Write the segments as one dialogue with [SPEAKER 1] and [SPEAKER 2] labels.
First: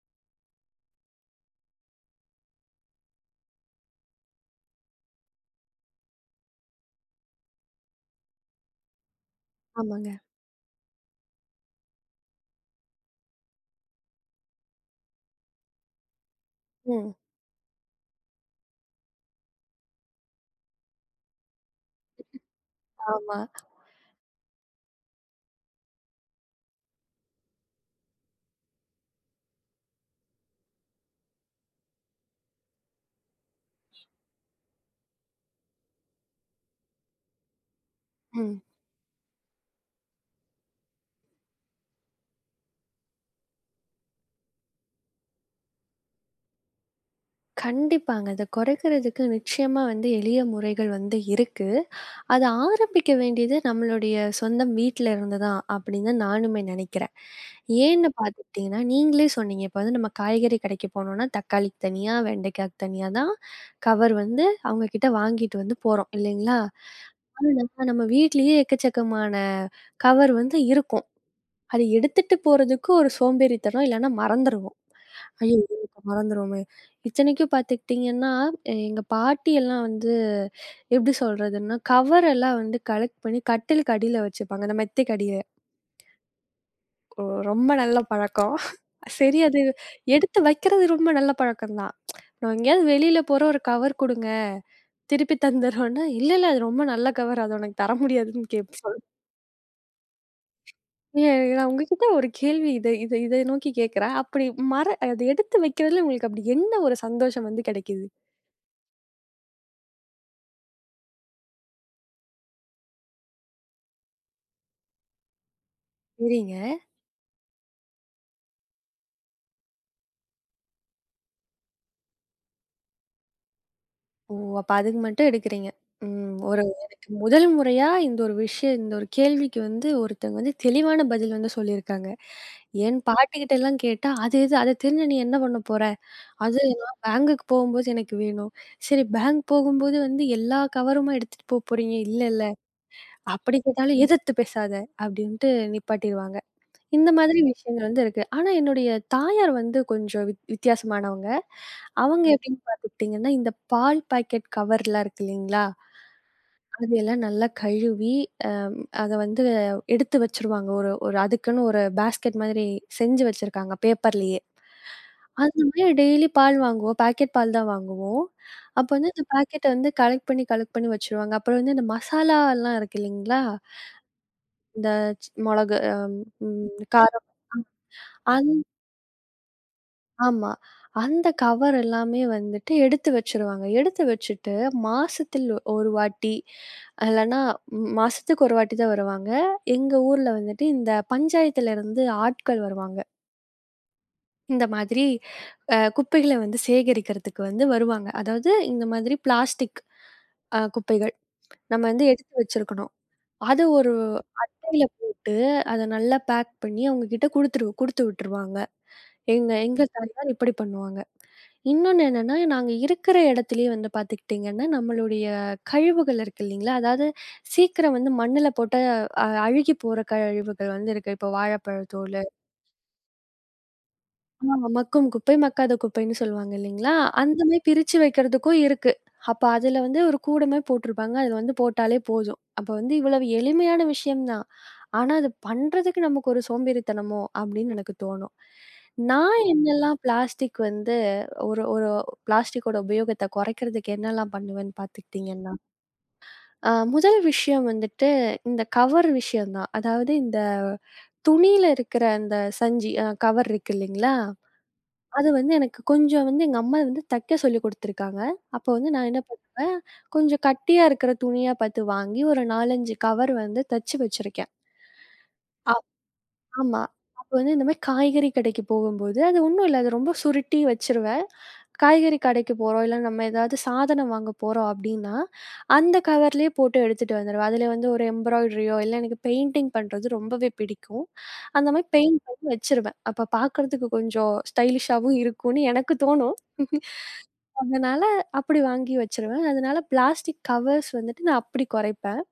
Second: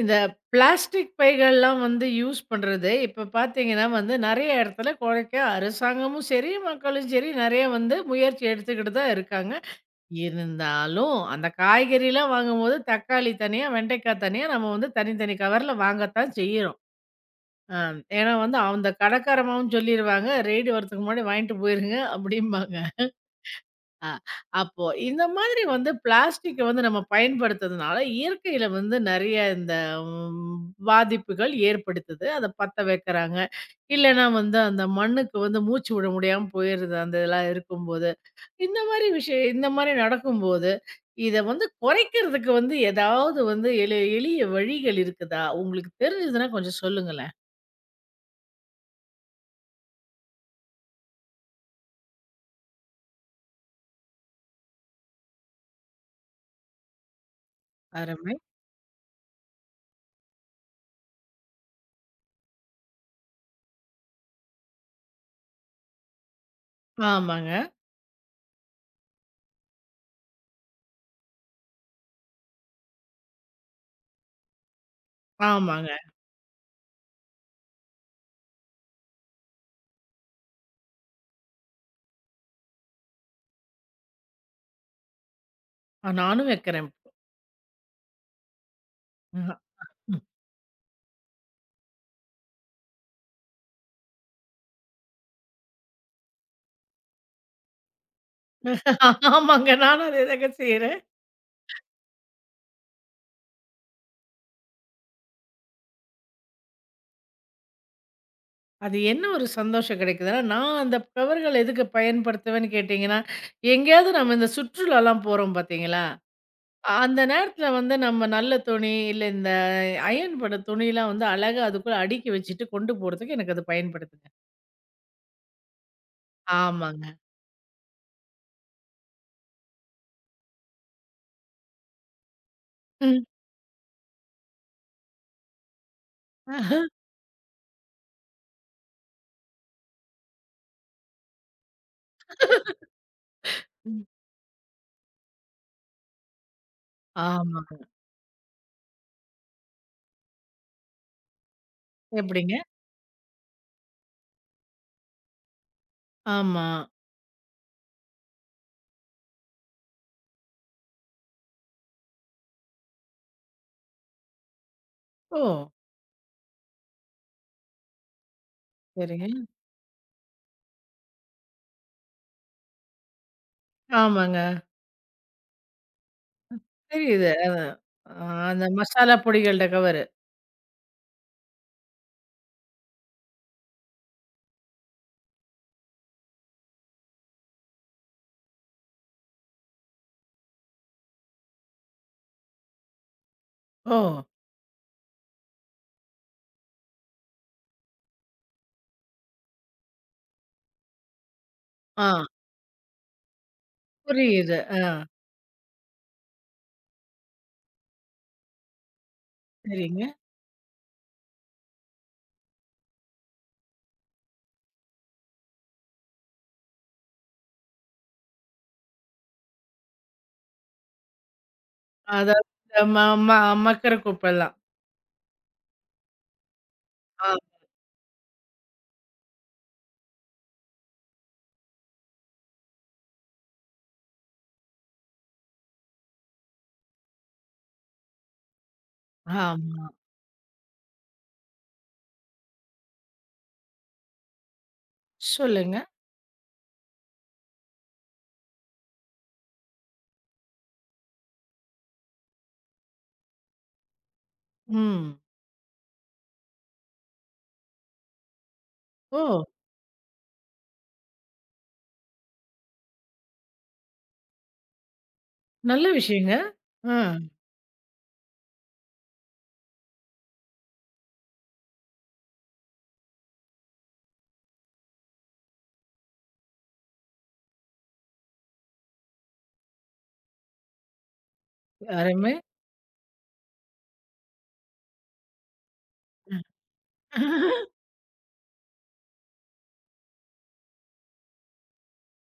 [SPEAKER 1] இந்த பிளாஸ்டிக் பைகள்லாம் வந்து யூஸ் பண்றது இப்ப பார்த்தீங்கன்னா வந்து நெறைய இடத்துல குறைக்க அரசாங்கமும் சரி, மக்களும் சரி நெறைய வந்து முயற்சி எடுத்துக்கிட்டு தான் இருக்காங்க.
[SPEAKER 2] ஆமாங்க.
[SPEAKER 1] இருந்தாலும் அந்த காய்கறிலாம் வாங்கும்போது தக்காளி தனியா, வெண்டைக்காய் தனியா நம்ம வந்து தனித்தனி கவர்ல வாங்கத்தான் செய்யுறோம்.
[SPEAKER 2] ம்.
[SPEAKER 1] அ ஏன்னா வந்து அந்த கடைக்காரமாவும் சொல்லிருவாங்க, ரெய்டு வரதுக்கு முன்னாடி வாங்கிட்டு போயிருங்க அப்படிம்பாங்க.
[SPEAKER 2] ஆமா.
[SPEAKER 1] ஆ, அப்போ இந்த மாதிரி வந்து பிளாஸ்டிக்க வந்து நம்ம பயன்படுத்துறதுனால, இயற்கையில வந்து நெறைய இந்த ம் பாதிப்புகள் ஏற்படுத்துது. அத பத்த வைக்கிறாங்க. இல்லன்னா வந்து அந்த மண்ணுக்கு வந்து மூச்சு விட முடியாம போயிருது, அந்த இதெல்லாம் இருக்கும்போது.
[SPEAKER 2] ம்.
[SPEAKER 1] இந்த மாரி விஷயம் இந்த மாரி நடக்கும்போது, இத வந்து குறைக்கிறதுக்கு வந்து ஏதாவது வந்து எளிய வழிகள் இருக்குதா? உங்களுக்கு தெரிஞ்சதுன்னா கொஞ்சம் சொல்லுங்களேன்.
[SPEAKER 2] கண்டிப்பாங்க. அத குறைக்கிறதுக்கு நிச்சயமா வந்து எளிய முறைகள் வந்து இருக்கு. அத ஆரம்பிக்க வேண்டியது நம்மளுடைய சொந்த வீட்ல இருந்து தான் அப்படின்னு நானுமே நெனைக்கிறேன். ஏன்னு
[SPEAKER 1] அருமை.
[SPEAKER 2] பார்த்துக்கிட்டீங்கன்னா, நீங்களே சொன்னீங்க. இப்ப வந்து நம்ம காய்கறி கடைக்கு போனோம்னா, தக்காளிக்கு தனியா, வெண்டைக்காய்க்கு தனியா தான் கவர் வந்து அவங்க கிட்ட வாங்கிட்டு வந்து போறோம் இல்லைங்களா?
[SPEAKER 1] ஆமாங்க,
[SPEAKER 2] ஆனா, நம்ம வீட்லயே எக்கச்சக்கமான கவர் வந்து இருக்கும். அத எடுத்துட்டு போறதுக்கு ஒரு சோம்பேறித்தனம், இல்லன்னா மறந்துருவோம். ஐயய்யோ!
[SPEAKER 1] ஆமாங்க.
[SPEAKER 2] இப்ப மறந்துருவோமே! இத்தனைக்கும் பார்த்துக்கிட்டீங்கன்னா, எங்க பாட்டி எல்லாம் வந்து எப்படி சொல்றதுன்னா, கவர் எல்லாம் வந்து கலெக்ட் பண்ணி கட்டிலுக்கு அடியில வச்சுப்பாங்க. அந்த மெத்தைக்கு அடியில.
[SPEAKER 1] நானும் வைக்கிறேன் இப்போ.
[SPEAKER 2] ஒ ரொம்ப நல்ல பழக்கம். சரி அது எடுத்து வைக்கிறது ரொம்ப நல்ல பழக்கம் தான். நான் எங்கேயாவது வெளியில போறோம் ஒரு கவர் குடுங்க. திருப்பி தந்துர்றோம்னா, இல்ல, இல்ல அது ரொம்ப நல்ல கவர். அது உனக்கு தர முடியாதுன்னு கேப் சொல்
[SPEAKER 1] ஆமாங்க. நானும் அதேதாங்க செய்றேன்.
[SPEAKER 2] ஏ நான் உங்ககிட்ட ஒரு கேள்வி இத இத இத நோக்கி கேட்கிறேன். அப்படி அத எடுத்து வைக்கிறதுல உங்களுக்கு அப்படி என்ன ஒரு சந்தோஷம் வந்து கிடைக்குது?
[SPEAKER 1] அது என்ன ஒரு சந்தோஷம் கிடைக்குதுன்னா, நான் அந்த பவர்கள எதுக்கு பயன்படுத்துவேன்னு கேட்டீங்கன்னா, எங்கேயாவது நம்ம இந்த சுற்றுலாலாம் போறோம் பார்த்தீங்களா?
[SPEAKER 2] சரிங்க.
[SPEAKER 1] அந்த நேரத்தில வந்து நம்ம நல்ல துணி, இல்ல இந்த அயர்ன் பண்ண துணிலாம் வந்து அழகா அதுக்குள்ள அடுக்கி வச்சுட்டு கொண்டு போறதுக்கு எனக்கு அது பயன்படுதுங்க.
[SPEAKER 2] ஓ! அப்ப அதுக்கு மட்டும் எடுக்குறீங்க. ம். ஒரு
[SPEAKER 1] ஆமாங்க.
[SPEAKER 2] எனக்கு முதல் முறையா இந்த ஒரு விஷயம் இந்த ஒரு கேள்விக்கு வந்து ஒருத்தவங்க வந்து தெளிவான பதில் வந்து சொல்லியிருக்காங்க. என்
[SPEAKER 1] ம்.
[SPEAKER 2] பாட்டிகிட்டலாம் கேட்டா, "அது எது? அத தெரிஞ்சு நீ என்ன பண்ண போற? அது நான் பேங்குக்கு போகும்போது எனக்கு வேணும்." சரி பேங்க் போகும்போது வந்து எல்லா கவருமா எடுத்துட்டு போறீங்க? இல்லல்ல. அப்படி கேட்டாலும்
[SPEAKER 1] ம்.
[SPEAKER 2] எதிர்த்து பேசாத! அப்படின்ட்டு நிப்பாட்டிருவாங்க. இந்த மாதிரி
[SPEAKER 1] ஆமாங்க.
[SPEAKER 2] விஷயங்கள் வந்து இருக்கு. ஆனா என்னுடைய தாயார் வந்து கொஞ்சம் வித்தியாசமானவங்க. அவங்க ம்.
[SPEAKER 1] எப்படிங்க?
[SPEAKER 2] எப்படின்னு பார்த்துக்கிட்டிங்கன்னா, இந்த பால் பாக்கெட் கவர்லாம் இருக்கு இல்லைங்களா?
[SPEAKER 1] ஆமா.
[SPEAKER 2] அதையெல்லாம் நல்லா கழுவி, அ அத வந்து எடுத்து வச்சுருவாங்க. ஒரு ஒரு அதுக்குன்னு ஒரு பேஸ்கெட் மாதிரி செஞ்சு வச்சிருக்காங்க பேப்பர்லயே.
[SPEAKER 1] ஓ!
[SPEAKER 2] அந்த மாரி டெய்லி பால் வாங்குவோம். பாக்கெட் பால் தான் வாங்குவோம். அப்ப வந்து இந்த
[SPEAKER 1] சரிங்க.
[SPEAKER 2] பாக்கெட்ட வந்து கலெக்ட் பண்ணி கலெக்ட் பண்ணி வச்சுருவாங்க. அப்புறம் வந்து இந்த மசாலாலாம் இருக்கு இல்லைங்களா?
[SPEAKER 1] ஆமாங்க.
[SPEAKER 2] இந்த மொளகு, அ ம் காரம்
[SPEAKER 1] தெரியுது. அ அந்த மசாலா பொடிகள்ட கவரு.
[SPEAKER 2] ஆமா. அந்த கவர் எல்லாமே வந்துட்டு எடுத்து வச்சுருவாங்க. எடுத்து வச்சுட்டு மாசத்தில் ஒரு வாட்டி, இல்லன்னா மாசத்துக்கு ஒரு வாட்டி தான் வருவாங்க. எங்க ஊர்ல வந்துட்டு இந்த பஞ்சாயத்துல இருந்து ஆட்கள் வருவாங்க.
[SPEAKER 1] ஓ!
[SPEAKER 2] இந்த மாதிரி குப்பைகள வந்து சேகரிக்கிறதுக்கு வந்து வருவாங்க. அதாவது இந்த மாதிரி பிளாஸ்டிக் குப்பைகள். நம்ம வந்து
[SPEAKER 1] ஆ.
[SPEAKER 2] எடுத்து வச்சிருக்கணும். அது ஒரு
[SPEAKER 1] புரியுது. ஆ.
[SPEAKER 2] குப்பையில போட்டு அத நல்லா பேக் பண்ணி அவங்க கிட்ட குடுத்து விட்டுருவாங்க. எங்க எங்க
[SPEAKER 1] சரிங்க.
[SPEAKER 2] தாய் தான் இப்படி பண்ணுவாங்க. இன்னொன்னு என்னன்னா, நாங்க இருக்கிற இடத்திலேயே வந்து பார்த்துக்கிட்டீங்கன்னா, நம்மளுடைய கழிவுகள் இருக்கு இல்லீங்களா? அதாவது சீக்கிரம் வந்து மண்ணுல போட்டா அழுகி போற கழிவுகள் வந்து இருக்கு. இப்போ வாழைப்பழத்தோலு,
[SPEAKER 1] அதாவது இந்த ம ம மக்குற குப்பெல்லாம்.
[SPEAKER 2] ஆமா மக்கும் குப்பை, மக்காத குப்பைன்னு சொல்லுவாங்க இல்லீங்களா?
[SPEAKER 1] ஆ.
[SPEAKER 2] அந்த மாரி பிரிச்சு வைக்கிறதுக்கும் இருக்கு. அப்ப அதுல வந்து ஒரு கூடமே போட்டிருப்பாங்க. அதுல வந்து போட்டாலே போதும். அப்ப வந்து இவ்வளவு எளிமையான விஷயம் தான். ஆனா, அது பண்றதுக்கு நமக்கு ஒரு சோம்பேறித்தனமோ! அப்பிடின்னு எனக்கு தோணும். நான்
[SPEAKER 1] ஆமா.
[SPEAKER 2] என்னெல்லாம் பிளாஸ்டிக் வந்து ஒரு ஒரு பிளாஸ்டிக்கோட உபயோகத்த குறைக்கிறதுக்கு என்னெல்லாம் பண்ணுவேன்னு பார்த்துக்கிட்டீங்கன்னா,
[SPEAKER 1] சொல்லுங்க.
[SPEAKER 2] முதல் விஷயம் வந்துட்டு இந்த கவர் விஷயம் தான். அதாவது இந்த துணியில இருக்கிற அந்த சஞ்சி கவர் இருக்கு இல்லேங்களா!
[SPEAKER 1] ம்.
[SPEAKER 2] அது வந்து எனக்கு கொஞ்சம் வந்து எங்க அம்மா வந்து தைக்க சொல்லிக் கொடுத்துருக்காங்க. அப்போ வந்து நான் என்ன
[SPEAKER 1] ஓ!
[SPEAKER 2] பண்ணுவேன், கொஞ்சம் கட்டியா இருக்கிற துணியா பார்த்து வாங்கி ஒரு 4, 5 கவர் வந்து தச்சு வச்சிருக்கேன்.
[SPEAKER 1] நல்ல விஷயங்க.
[SPEAKER 2] ஆமா.
[SPEAKER 1] ஆ.
[SPEAKER 2] அப்ப வந்து இந்த மாரி காய்கறி கடைக்கு போகும்போது, அது ஒண்ணும் இல்ல. அது ரொம்ப சுருட்டி வச்சுருவேன். காய்கறி கடைக்கு போறோம், இல்ல நம்ம ஏதாவது சாதனம் வாங்க போறோம் அப்டின்னா, அந்த கவர்லயே போட்டு எடுத்துட்டு வந்துருவேன். அதுல வந்து ஒரு எம்ப்ராய்டரியோ, இல்ல எனக்கு பெயிண்டிங் பண்றது ரொம்பவே பிடிக்கும். அந்த மாரி பெயிண்ட்
[SPEAKER 1] அருமை.
[SPEAKER 2] பண்ணி வச்சுருவேன். அப்ப பாக்கறதுக்கு கொஞ்சம் ஸ்டைலிஷாவும் இருக்கும்னு எனக்கு தோணும். அதனால அப்படி வாங்கி வச்சுருவேன். அதனால பிளாஸ்டிக் கவர்ஸ் வந்துட்டு நான் அப்படி குறைப்பேன்.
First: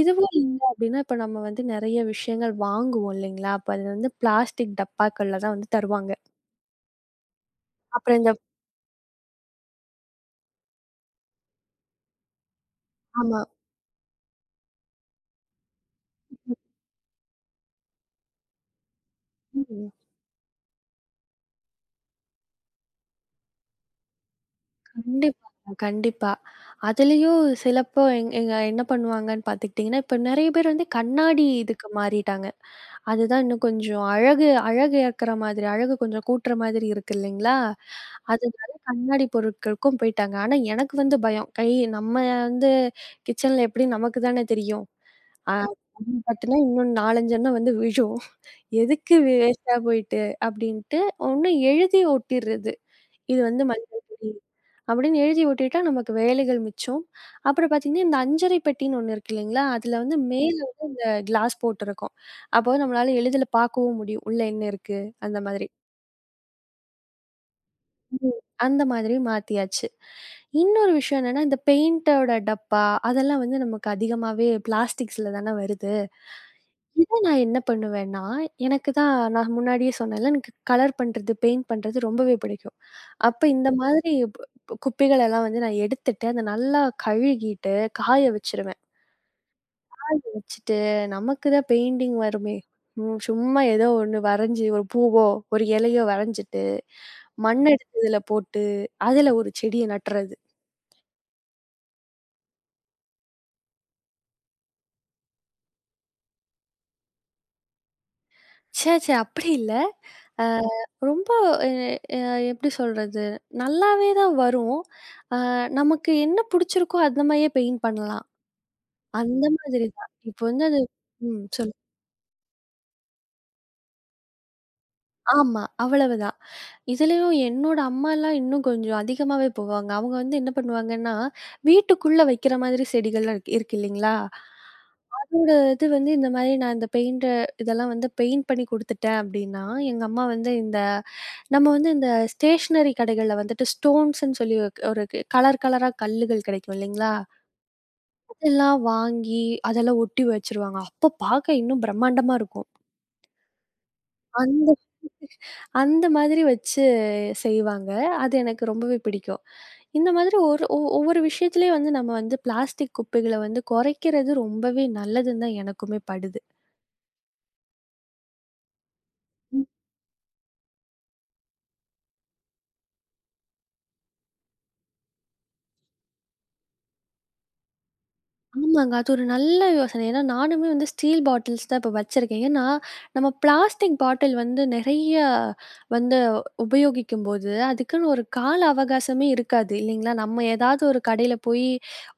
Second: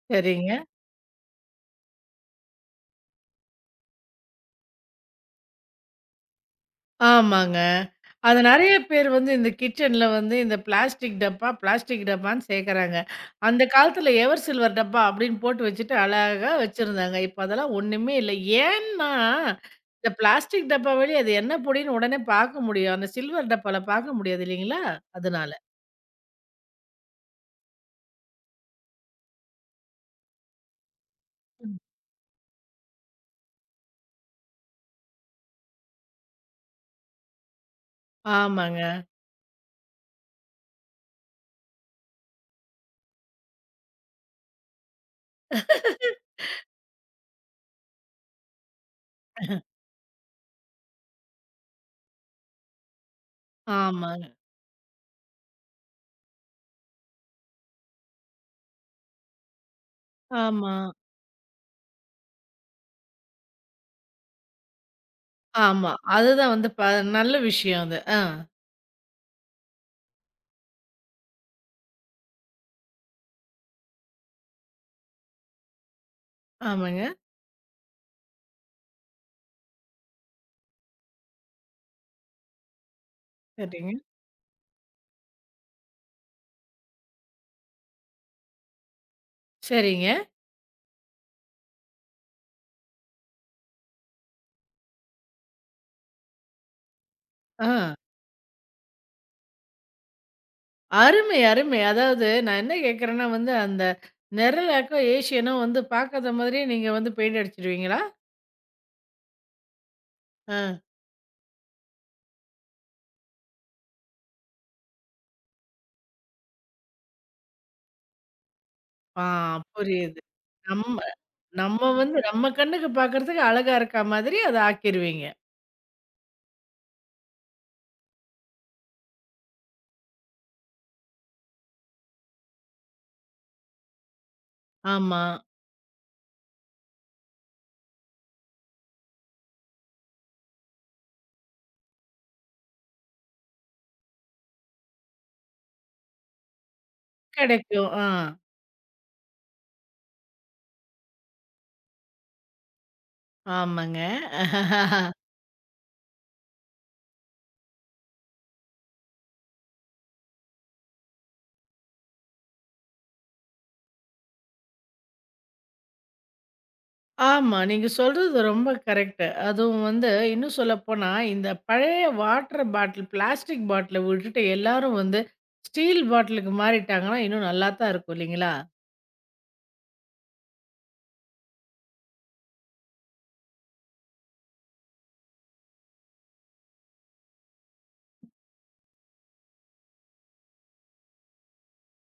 [SPEAKER 2] இதுவும் இல்ல
[SPEAKER 1] சரிங்க.
[SPEAKER 2] அப்டின்னா, இப்ப நம்ம வந்து நெறைய விஷயங்கள் வாங்குவோம் இல்லைங்களா? அப்ப அது வந்து பிளாஸ்டிக் டப்பாக்கள்ல தான் வந்து தருவாங்க.
[SPEAKER 1] ஆமாங்க.
[SPEAKER 2] அப்புறம் இந்த
[SPEAKER 1] அது நெறைய பேர் வந்து இந்த கிச்சன்ல வந்து இந்த பிளாஸ்டிக் டப்பா, பிளாஸ்டிக் டப்பான்னு சேக்குறாங்க.
[SPEAKER 2] ஆமா.
[SPEAKER 1] அந்த காலத்துல எவர் சில்வர் டப்பா அப்படின்னு போட்டு வச்சுட்டு அழகா வச்சிருந்தாங்க. இப்ப அதெல்லாம் ஒண்ணுமே இல்ல. ஏன்னா,
[SPEAKER 2] ம்.
[SPEAKER 1] இந்த பிளாஸ்டிக் டப்பா வெளிய அது என்ன பொடின்னு உடனே பாக்க முடியும். அந்த சில்வர் டப்பால பாக்க முடியாது இல்லைங்களா? அதனால.
[SPEAKER 2] கண்டிப்பாங்க, கண்டிப்பா. அதுலயும் சிலப்போ எங்க என்ன பண்ணுவாங்கன்னு பார்த்துக்கிட்டிங்கன்னா, இப்ப நெறைய பேர் வந்து கண்ணாடி இதுக்கு மாறிட்டாங்க. அதுதான் இன்னும் கொஞ்சம் அழகு அழகு ஏற்கற மாதிரி, அழகு கொஞ்சம் கூட்டுற மாதிரி இருக்கு இல்லைங்களா? அதனால
[SPEAKER 1] ஆமாங்க.
[SPEAKER 2] கண்ணாடி பொருட்களுக்கும் போயிட்டாங்க. ஆனா எனக்கு வந்து பயம். கை நம்ம வந்து கிச்சன்ல எப்படியும் நமக்கு தானே தெரியும். ஆ கண்ணு பட்டுனா இன்னும் 4, 5 எண்ணம் வந்து விழும். எதுக்கு வேஸ்ட்டா போயிட்டு அப்படின்ட்டு ஒண்ணு எழுதி ஒட்டிர்றது. இது வந்து மஞ்சள்
[SPEAKER 1] ஆமாங்க.
[SPEAKER 2] பொடி அப்படின்னு எழுதி ஒட்டிட்டா நமக்கு வேலைகள் மிச்சம். அப்புறம் பார்த்தீங்கன்னா, இந்த அஞ்சறை பெட்டின்னு ஒண்ணு இருக்கு இல்லைங்களா? அதுல வந்து மேல
[SPEAKER 1] ஆமா,
[SPEAKER 2] வந்து இந்த கிளாஸ் போட்டிருக்கும். அப்போ நம்மளால எளிதில பார்க்கவும் முடியும். உள்ள என்ன இருக்கு? அந்த மாதிரி.
[SPEAKER 1] ஆமா. அதுதான் வந்து நல்ல விஷயம் அது. ஆ.
[SPEAKER 2] ம். அந்த மாதிரி மாத்தியாச்சு. இன்னொரு விஷயம் என்னன்னா, இந்த பெயிண்டோட டப்பா அதெல்லாம் வந்து நமக்கு அதிகமாவே பிளாஸ்டிக்ஸ்ல தானே வருது.
[SPEAKER 1] ஆமாங்க.
[SPEAKER 2] இத நான் என்ன பண்ணுவேன்னா, எனக்கு தான் நான் முன்னாடியே சொன்னேன்ல, எனக்கு கலர் பண்றது, பெயிண்ட் பண்றது ரொம்பவே பிடிக்கும். அப்ப இந்த
[SPEAKER 1] சரிங்க.
[SPEAKER 2] மாதிரி ப் ப் குப்பைகளெல்லாம் வந்து நான் எடுத்துட்டு, அத நல்லா கழுகிட்டு, காய வச்சுருவேன்.
[SPEAKER 1] சரிங்க.
[SPEAKER 2] வச்சுட்டு, நமக்கு தான் பெயிண்டிங் வருமே! ம் சும்மா ஏதோ ஒண்ணு வரைஞ்சு, ஒரு பூவோ, ஒரு இலையோ வரைஞ்சுட்டு, மண்
[SPEAKER 1] ஆ.
[SPEAKER 2] எடுத்து இதுல போட்டு, அதுல ஒரு செடிய நட்டுறது.
[SPEAKER 1] அருமை, அருமை. அதாவது நான் என்ன கேட்கிறேன்னா வந்து அந்த நிரலாக்கம், ஏஷியனும் வந்து பார்க்காத மாதிரியே நீங்க வந்து பெயிண்ட் அடிச்சுடுவீங்களா?
[SPEAKER 2] ச்சே! ச்சே! அப்படி இல்ல. அ ம்.
[SPEAKER 1] ஆ.
[SPEAKER 2] ரொம்ப எ எ எப்படி சொல்றது? நல்லாவே தான் வரும். அ நமக்கு என்ன புடிச்சிருக்கோ அந்த மாதிரியே பெயிண்ட் பண்ணலாம்.
[SPEAKER 1] ஆ
[SPEAKER 2] அந்த மாதிரி தான்.
[SPEAKER 1] புரியுது.
[SPEAKER 2] இப்போ வந்து அது
[SPEAKER 1] நம்ம
[SPEAKER 2] ம். சொல்லு.
[SPEAKER 1] நம்ம வந்து நம்ம கண்ணுக்கு பார்க்கறதுக்கு அழகா இருக்கா மாதிரி அத ஆக்கிருவீங்க.
[SPEAKER 2] ஆமா. அவ்வளவுதான். இதுலயும் என்னோட அம்மாலாம் இன்னும் கொஞ்சம் அதிகமாவே போவாங்க. அவங்க வந்து என்ன பண்ணுவாங்கன்னா, வீட்டுக்குள்ள வைக்கிற மாதிரி செடிகள்லாம் இருக்கு இருக்கு இல்லைங்களா?
[SPEAKER 1] ஆமா.
[SPEAKER 2] என்னோட இது வந்து இந்த மாரி நான் இந்த பெயிண்ட்டு இதெல்லாம் வந்து பெயிண்ட் பண்ணி குடுத்துட்டேன் அப்டின்னா, எங்க அம்மா வந்து இந்த நம்ம வந்து இந்த ஸ்டேஷனரி கடைகள்ல வந்துட்டு ஸ்டோன்ஸ்ன்னு சொல்லி ஒரு கலர் கலரா கல்லுகள் கிடைக்கும் இல்லைங்களா?
[SPEAKER 1] கிடைக்கும். ஆ.
[SPEAKER 2] அதெல்லாம் வாங்கி அதெல்லாம் ஒட்டி வச்சுருவாங்க. அப்போ பார்க்க இன்னும் பிரம்மாண்டமா இருக்கும்.
[SPEAKER 1] ஆமாங்க.
[SPEAKER 2] அந்த அந்த மாதிரி வச்சு செய்வாங்க. அது எனக்கு ரொம்பவே பிடிக்கும். இந்த மாதிரி ஒரு ஒவ்வொரு விஷயத்திலயும் வந்து நம்ம வந்து பிளாஸ்டிக் குப்பைகள வந்து குறைக்கிறது ரொம்பவே நல்லதுன்னு தான் எனக்குமே படுது.
[SPEAKER 1] ஆமா. நீங்க சொல்றது ரொம்ப கரெக்ட்டு. அதுவும் வந்து இன்னும் சொல்லப்போனா, இந்த பழைய வாட்டர் பாட்டில், பிளாஸ்டிக் பாட்டில விட்டுட்டு எல்லாரும் வந்து ஸ்டீல் பாட்டிலுக்கு மாறிட்டாங்கன்னா, இன்னும் நல்லா தான் இருக்கும் இல்லைங்களா?
[SPEAKER 2] ஆமாங்க. அது ஒரு நல்ல யோசனை. ஏன்னா நானுமே வந்து ஸ்டீல் பாட்டில்ஸ் தான் இப்ப வச்சிருக்கேன். ஏன்னா, நம்ம பிளாஸ்டிக் பாட்டில் வந்து நெறைய வந்து உபயோகிக்கும்போது, அதுக்குன்னு ஒரு கால அவகாசமே இருக்காது இல்லைங்களா? நம்ம ஏதாவது ஒரு கடையில போய்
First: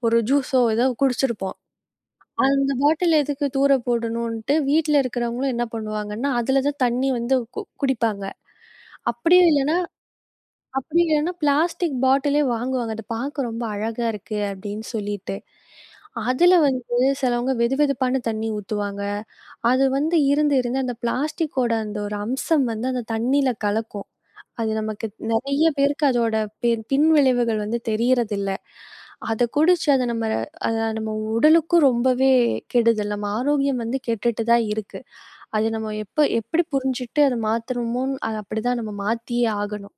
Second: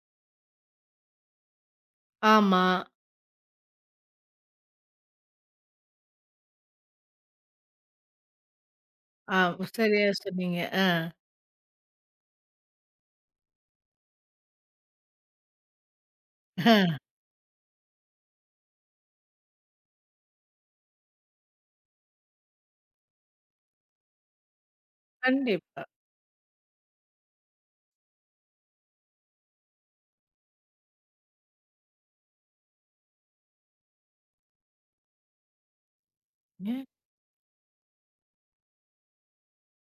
[SPEAKER 2] ஒரு ஜூஸோ ஏதோ குடிச்சிருப்போம்.
[SPEAKER 1] ஆமா.
[SPEAKER 2] அந்த பாட்டில் எதுக்கு தூர போடணுன்ட்டு வீட்ல இருக்கிறவங்களும் என்ன பண்ணுவாங்கன்னா, அதுல தான் தண்ணி வந்து குடிப்பாங்க.
[SPEAKER 1] ஆ
[SPEAKER 2] அப்படியும் இல்லன்னா
[SPEAKER 1] சரியா சொன்னீங்க. ஆ.
[SPEAKER 2] அப்படி இல்லன்னா பிளாஸ்டிக் பாட்டிலே வாங்குவாங்க. "அது பார்க்க ரொம்ப அழகா இருக்கு" அப்படின்னு சொல்லிட்டு. அதுல வந்து சிலவங்க வெதுப்பான தண்ணி ஊத்துவாங்க. அது வந்து இருந்து இருந்து அந்த பிளாஸ்டிக்கோட அந்த ஒரு அம்சம் வந்து அந்த தண்ணீல கலக்கும். அது நமக்கு நெறைய
[SPEAKER 1] கண்டிப்பா.
[SPEAKER 2] பேருக்கு அதோட பின் விளைவுகள் வந்து தெரியறதில்ல. அத குடிச்சு அத நம்ம உடலுக்கும் ரொம்பவே கெடுதல். நம்ம ஆரோக்கியம் வந்து கெட்டுட்டு தான் இருக்கு. அது நம்ம எப்படி புரிஞ்சுட்டு அத மாத்தணுமோ, அத அப்படிதான் நம்ம மாத்தியே ஆகணும்.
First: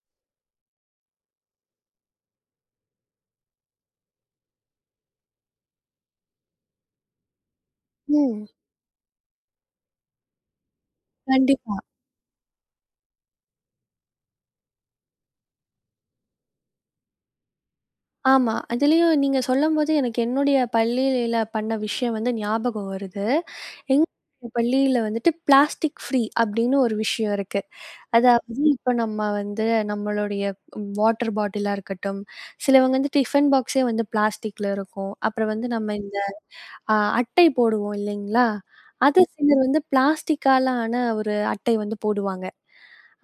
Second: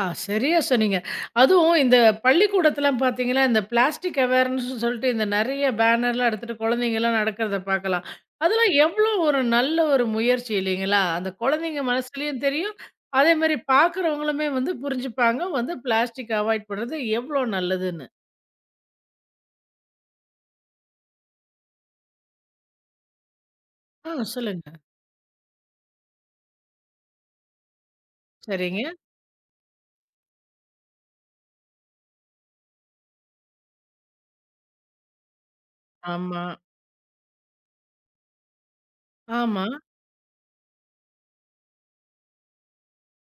[SPEAKER 1] ஆ, சரியா சொன்னீங்க. அதுவும் இந்த பள்ளிக்கூடத்திலாம் பார்த்தீங்கன்னா, இந்த பிளாஸ்டிக் அவேர்னஸ்ன்னு சொல்லிட்டு இந்த நெறைய பேனர்லாம் எடுத்துட்டு குழந்தைங்கலாம் நடக்கிறத பார்க்கலாம்.
[SPEAKER 2] ம்.
[SPEAKER 1] அதெல்லாம் எவ்வளோ ஒரு நல்ல ஒரு முயற்சி இல்லைங்களா? அந்த
[SPEAKER 2] கண்டிப்பா.
[SPEAKER 1] குழந்தைங்க மனசுலயும் தெரியும். அதேமாரி பார்க்குறவங்களுமே வந்து புரிஞ்சுப்பாங்க. வந்து பிளாஸ்டிக் அவாய்ட் பண்றது எவ்வளோ நல்லதுன்னு.
[SPEAKER 2] ஆமா. அதுலயும் நீங்க சொல்லும்போது எனக்கு என்னுடைய பள்ளியில பண்ண விஷயம் வந்து ஞாபகம் வருது. எங்க
[SPEAKER 1] ஆ, சொல்லுங்க.
[SPEAKER 2] பள்ளியில வந்துட்டு பிளாஸ்டிக் ஃப்ரீ அப்படின்னு ஒரு விஷயம் இருக்கு. அதாவது
[SPEAKER 1] சரிங்க.
[SPEAKER 2] இப்ப நம்ம வந்து நம்மளுடைய வாட்டர் பாட்டிலா இருக்கட்டும், சிலவங்க வந்து டிஃபன் பாக்ஸே வந்து பிளாஸ்டிக்ல இருக்கும். அப்புறம் வந்து நம்ம இந்த
[SPEAKER 1] ஆமா,
[SPEAKER 2] அட்டை போடுவோம் இல்லைங்களா? அது சிலர்
[SPEAKER 1] ஆமா,
[SPEAKER 2] வந்து பிளாஸ்டிக்கால ஆன ஒரு அட்டை வந்து போடுவாங்க.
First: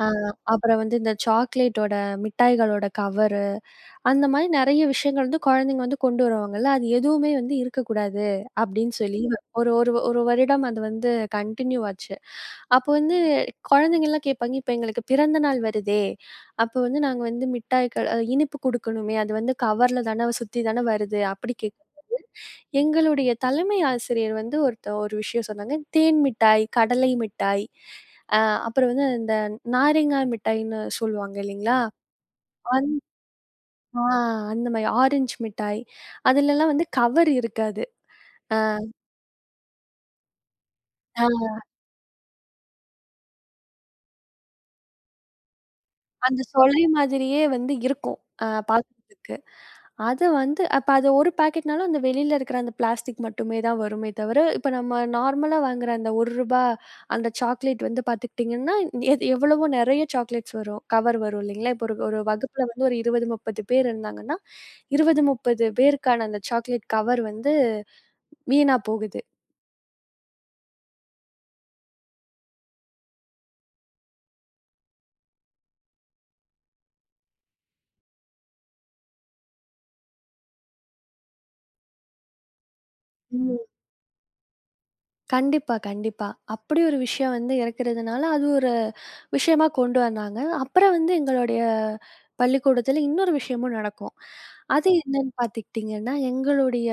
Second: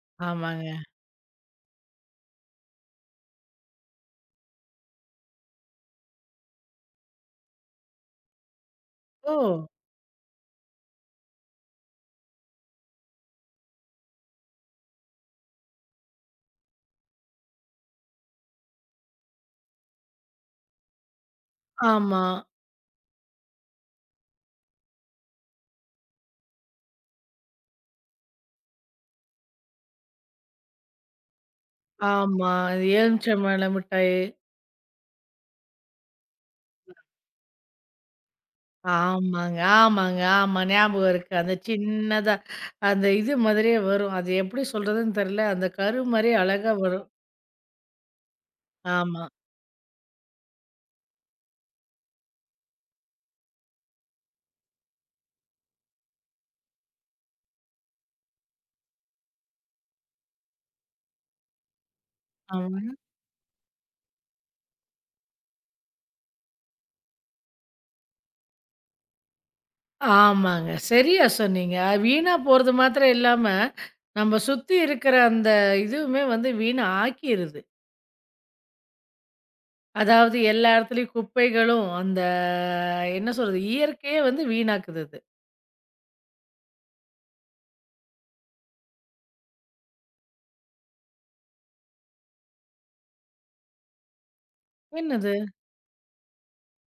[SPEAKER 2] அ
[SPEAKER 1] ஆமாங்க.
[SPEAKER 2] அப்புறம் வந்து இந்த சாக்லேட்டோட மிட்டாய்களோட கவர் அந்த மாரி நெறைய விஷயங்கள் வந்து குழந்தைங்க வந்து கொண்டு வருவாங்கல்ல. அது எதுவுமே வந்து இருக்கக்கூடாது அப்டின்னு சொல்லி
[SPEAKER 1] ஓ!
[SPEAKER 2] ஒரு ஒரு ஒரு வருடம் அது வந்து கன்டின்யூ ஆச்சு. அப்போ வந்து குழந்தைங்கலாம் கேட்பாங்க, "இப்ப எங்களுக்கு பிறந்த நாள் வருதே! அப்போ வந்து நாங்க வந்து மிட்டாய்கள் இனிப்பு குடுக்கணுமே! அது வந்து கவர்ல தான சுத்தி தான வருது." அப்டி கேட்கும்போது,
[SPEAKER 1] ஆமா,
[SPEAKER 2] எங்களுடைய தலைமை ஆசிரியர் வந்து ஒரு விஷயம் சொன்னாங்க. தேன் மிட்டாய், கடலை மிட்டாய், அ அப்புறம் வந்து இந்த நாரங்கா மிட்டாய்ன்னு சொல்லுவாங்க இல்லைங்களா?
[SPEAKER 1] ஆமா. எலுமிச்சம்பழ
[SPEAKER 2] ஆ
[SPEAKER 1] மிட்டாய்.
[SPEAKER 2] அந்த மாரி ஆரஞ்சு மிட்டாய். அதுலலாம் வந்து கவர் இருக்காது. அ
[SPEAKER 1] ஆமாங்க, ஆமாங்க, ஆமா. ஞாபகம்
[SPEAKER 2] ஆ
[SPEAKER 1] இருக்கு. அந்த சின்னதா அந்த இது மாதிரியே வரும். அது எப்படி சொல்றதுன்னு தெரியல. அந்த கரு மாரியே
[SPEAKER 2] அந்த
[SPEAKER 1] அழகா
[SPEAKER 2] சொலை
[SPEAKER 1] வரும்.
[SPEAKER 2] மாதிரியே வந்து இருக்கும்.
[SPEAKER 1] ஆமா,
[SPEAKER 2] பாக்குறதுக்கு. அது வந்து அப்ப அது ஒரு பாக்கெட்னாலும் அந்த வெளில இருக்கிற அந்த பிளாஸ்டிக் மட்டுமே தான் வருமே தவிர, இப்ப நம்ம நார்மலா வாங்குற அந்த ரூ. 1 அந்த சாக்லேட் வந்து பாத்துக்கிட்டீங்கன்னா, எது எவ்வளவோ நெறைய சாக்லேட்ஸ் வரும். கவர் வரும் இல்லைங்களா? இப்போ ஒரு ஒரு வகுப்புல வந்து
[SPEAKER 1] ஆமாங்க.
[SPEAKER 2] ஒரு 20, 30 பேர் இருந்தாங்கன்னா, 20, 30 பேருக்கான அந்த சாக்லேட் கவர் வந்து வீணா போகுது.
[SPEAKER 1] ஆமாங்க. சரியா சொன்னீங்க. அது வீணா போறது மாத்திரம் இல்லாம, நம்ம சுத்தி இருக்கிற அந்த இதுவுமே வந்து வீணா ஆக்கிருது. அதாவது எல்லா இடத்துலயும் குப்பைகளும், அந்த என்ன
[SPEAKER 2] ம்.
[SPEAKER 1] சொல்றது? இயற்கையே வந்து வீணாக்குது அது.
[SPEAKER 2] கண்டிப்பா, கண்டிப்பா. அப்படி ஒரு விஷயம் வந்து இருக்கிறதுனால, அது ஒரு விஷயமா கொண்டு வந்தாங்க. அப்புறம் வந்து எங்களுடைய பள்ளிக்கூடத்தில இன்னொரு விஷயமும் நடக்கும். அது
[SPEAKER 1] என்னது?
[SPEAKER 2] என்னன்னு பார்த்துக்கிட்டிங்கன்னா, எங்களுடைய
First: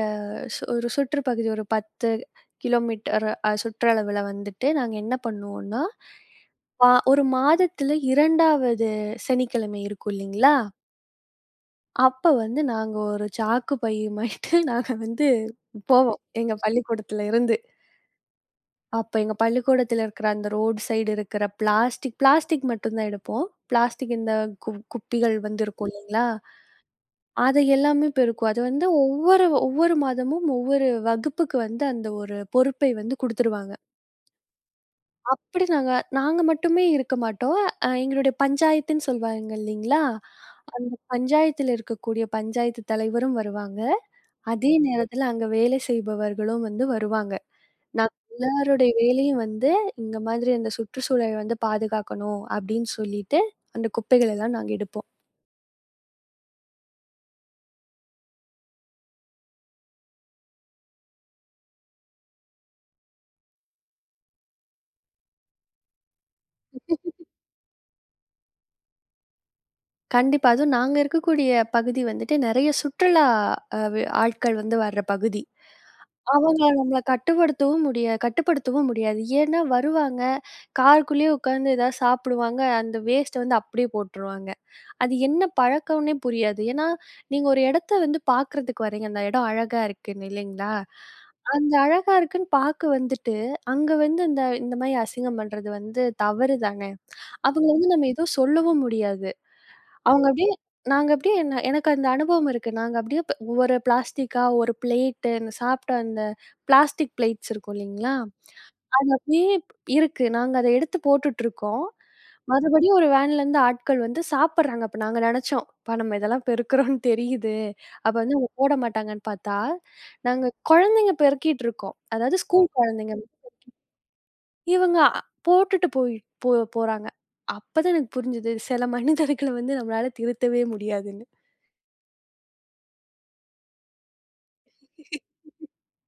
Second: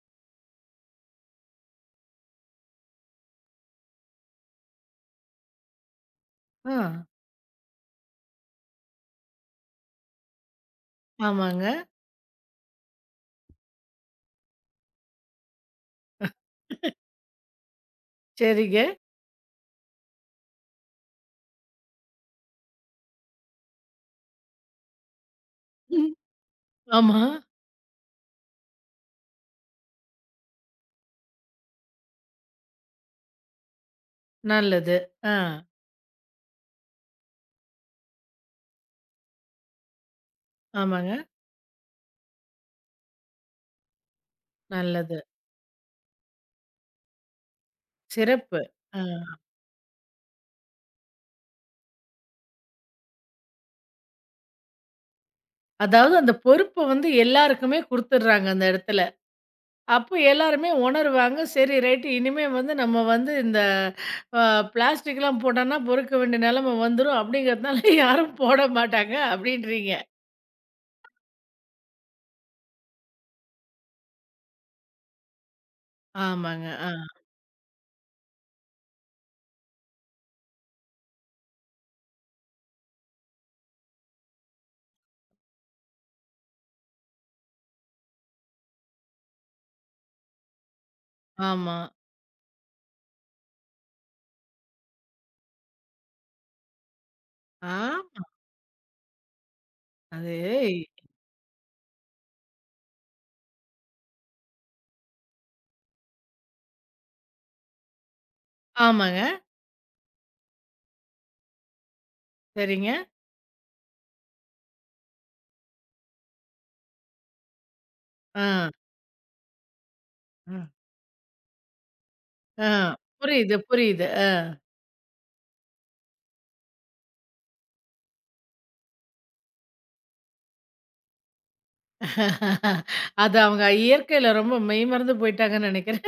[SPEAKER 2] ஒரு சுற்றுப்பகுதி ஒரு 10 கிலோமீட்டர் சுற்றளவில வந்துட்டு நாங்க என்ன பண்ணுவோம்னா,
[SPEAKER 1] ஆ.
[SPEAKER 2] ஒரு மாதத்தில 2வது சனிக்கிழமை இருக்கும் இல்லைங்களா?
[SPEAKER 1] ஆமாங்க.
[SPEAKER 2] அப்ப வந்து நாங்க ஒரு சாக்கு பையுமாயிட்டு நாங்க வந்து போவோம். எங்க பள்ளிக்கூடத்தில இருந்து.
[SPEAKER 1] சரிங்க.
[SPEAKER 2] அப்ப எங்க பள்ளிக்கூடத்துல இருக்கிற அந்த ரோட் சைடு இருக்கிற பிளாஸ்டிக் பிளாஸ்டிக் மட்டும் தான் எடுப்போம். பிளாஸ்டிக் இந்த குப்பிகள் வந்து இருக்கும்
[SPEAKER 1] ம்,
[SPEAKER 2] இல்லைங்களா?
[SPEAKER 1] ஆமா.
[SPEAKER 2] அது எல்லாமே பெருக்குவோம். அது வந்து ஒவ்வொரு ஒவ்வொரு மாதமும் ஒவ்வொரு வகுப்புக்கு வந்து அந்த ஒரு பொறுப்பை வந்து குடுத்துருவாங்க.
[SPEAKER 1] நல்லது. ஆ.
[SPEAKER 2] அப்படி நாங்க நாங்க மட்டுமே இருக்க மாட்டோம். எங்களுடைய பஞ்சாயத்துன்னு சொல்வாங்க இல்லைங்களா?
[SPEAKER 1] ஆமாங்க.
[SPEAKER 2] பஞ்சாயத்துல இருக்கக்கூடிய பஞ்சாயத்து தலைவரும் வருவாங்க. அதே
[SPEAKER 1] நல்லது.
[SPEAKER 2] நேரத்துல அங்க வேலை செய்பவர்களும் வந்து வருவாங்க. நாங்க
[SPEAKER 1] சிறப்பு.
[SPEAKER 2] எல்லாருடைய
[SPEAKER 1] அ
[SPEAKER 2] வேலையும் வந்து, இந்த மாதிரி அந்த சுற்றுச்சூழல் வந்து பாதுகாக்கணும் அப்படின்னு சொல்லிட்டு, அந்த குப்பைகள் எல்லாம் நாங்க எடுப்போம்.
[SPEAKER 1] அதாவது அந்த பொறுப்ப வந்து எல்லாருக்குமே குடுத்துடுறாங்க அந்த இடத்துல. அப்போ எல்லாருமே உணருவாங்க. சரி ரைட் இனிமே வந்து நம்ம வந்து இந்த அ பிளாஸ்டிக்லாம் போட்டோம்னா பொறுக்க வேண்டிய நிலைமை வந்துரும் அப்படிங்கிறதுனால யாரும் போட மாட்டாங்க அப்படின்றீங்க.
[SPEAKER 2] கண்டிப்பா. அதுவும் நாங்க இருக்கக்கூடிய பகுதி வந்துட்டு நெறைய சுற்றுலா அ வே ஆட்கள் வந்து வர்ற பகுதி. அவங்க
[SPEAKER 1] ஆமாங்க. ஆ.
[SPEAKER 2] நம்மள கட்டுப்படுத்தவும் முடியாது. ஏன்னா வருவாங்க, காருக்குள்ளேயே உட்காந்து ஏதாவது சாப்பிடுவாங்க. அந்த வேஸ்ட்ட வந்து அப்படியே போட்டுருவாங்க. அது என்ன பழக்கம்னே புரியாது. ஏன்னா, நீங்க ஒரு இடத்த வந்து பார்க்கறதுக்கு வரீங்க. அந்த இடம் அழகா இருக்குன்னு இல்லைங்களா? அந்த
[SPEAKER 1] ஆமா.
[SPEAKER 2] அழகா இருக்குன்னு பார்க்க வந்துட்டு, அங்க வந்து இந்த இந்த மாரி அசிங்கம் பண்றது வந்து தவறு தானே! அவங்கள வந்து நம்ம
[SPEAKER 1] ஆமா.
[SPEAKER 2] எதுவும் சொல்லவும் முடியாது. அவங்க
[SPEAKER 1] அது
[SPEAKER 2] அப்படியே நாங்க அப்படியே என்ன எனக்கு அந்த அனுபவம் இருக்கு. நாங்க அப்படியே ஒரு பிளாஸ்டிக்கா, ஒரு பிளேட்டு சாப்பிட்ட அந்த பிளாஸ்டிக் பிளேட்ஸ் இருக்கும் இல்லைங்களா? அது
[SPEAKER 1] ஆமாங்க.
[SPEAKER 2] அப்படியே இருக்கு. நாங்க அத எடுத்து போட்டுட்டுருக்கோம்.
[SPEAKER 1] சரிங்க.
[SPEAKER 2] மறுபடியும் ஒரு வேன்லேருந்து ஆட்கள் வந்து சாப்பிடுறாங்க. அப்ப நாங்க நெனச்சோம், "அப்பா நம்ம இதெல்லாம் பெருக்குறோம்ன்னு தெரியுது. அப்ப வந்து
[SPEAKER 1] ஆ.
[SPEAKER 2] அவங்க போட மாட்டாங்கன்னு" பாத்தா, நாங்க
[SPEAKER 1] அ.
[SPEAKER 2] குழந்தைங்க பெருக்கிட்டுருக்கோம். அதாவது
[SPEAKER 1] ஆ.
[SPEAKER 2] ஸ்கூல் குழந்தைங்க.
[SPEAKER 1] புரியுது, புரியுது.
[SPEAKER 2] இவங்க போட்டுட்டு போய் போ போறாங்க. அப்பதான் எனக்கு புரிஞ்சது, சில மனிதர்கள வந்து நம்மளால திருத்தவே முடியாதுன்னு.
[SPEAKER 1] அது அவங்க இயற்கையில ரொம்ப மெய்மறந்து போயிட்டாங்கன்னு நெனைக்கிறேன்.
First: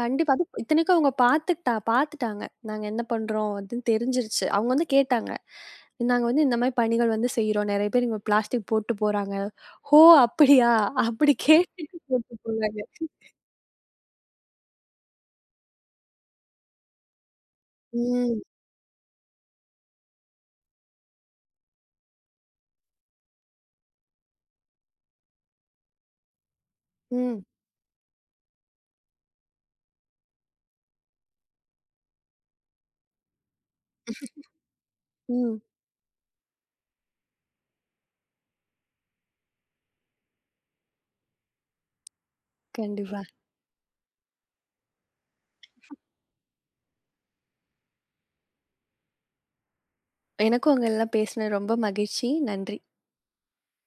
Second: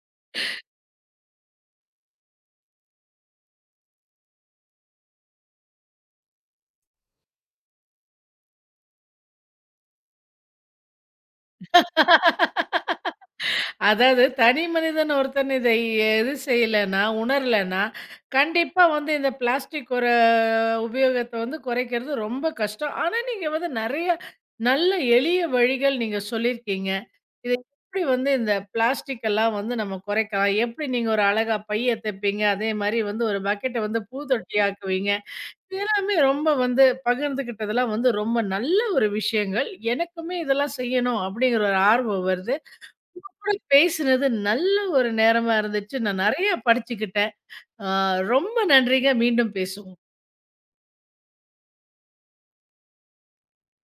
[SPEAKER 2] கண்டிப்பா. அதுவும் இத்தனைக்கும் அவங்க பாத்துட்டா பாத்துட்டாங்க. நாங்க என்ன பண்றோம் அப்படின்னு தெரிஞ்சிருச்சு. அவங்க வந்து கேட்டாங்க. நாங்க வந்து இந்த மாரி பணிகள் வந்து செய்றோம். நெறைய பேர் இங்க பிளாஸ்டிக் போட்டு போறாங்க. "ஹோ! அப்படியா?" அப்படி கேட்டுட்டு போட்டு போனாங்க.
[SPEAKER 1] அதாவது தனி மனிதன் ஒருத்தன் இதை எது செய்யலன்னா, உணரலன்னா,
[SPEAKER 2] ம்.
[SPEAKER 1] கண்டிப்பா வந்து இந்த பிளாஸ்டிக் ஒரு உபயோகத்த வந்து குறைக்கிறது ரொம்ப கஷ்டம். ஆனா, நீங்க வந்து நெறைய நல்ல எளிய வழிகள் நீங்க சொல்லியிருக்கீங்க.
[SPEAKER 2] ம்.
[SPEAKER 1] இத எப்படி வந்து இந்த பிளாஸ்டிக் எல்லாம் வந்து நம்ம குறைக்கலாம்? எப்படி நீங்க ஒரு அழகா பைய தைப்பீங்க? அதே மாரி வந்து ஒரு பக்கெட்ட வந்து பூத்தொட்டி ஆக்குவீங்க.
[SPEAKER 2] ம்.
[SPEAKER 1] இது எல்லாமே ரொம்ப வந்து பகிர்ந்துக்கிட்டதெல்லாம் வந்து ரொம்ப நல்ல ஒரு விஷயங்கள். எனக்குமே இதெல்லாம் செய்யணும் அப்படிங்கிற ஒரு ஆர்வம் வருது.
[SPEAKER 2] கண்டிப்பா.
[SPEAKER 1] கூட பேசினது நல்ல ஒரு நேரமா இருந்துச்சு. நான் நெறைய படிச்சுக்கிட்டேன். ஆ ரொம்ப நன்றிங்க. மீண்டும் பேசுவோம்.
[SPEAKER 2] எனக்கும் உங்கல்லாம் பேசினது ரொம்ப மகிழ்ச்சி. நன்றி.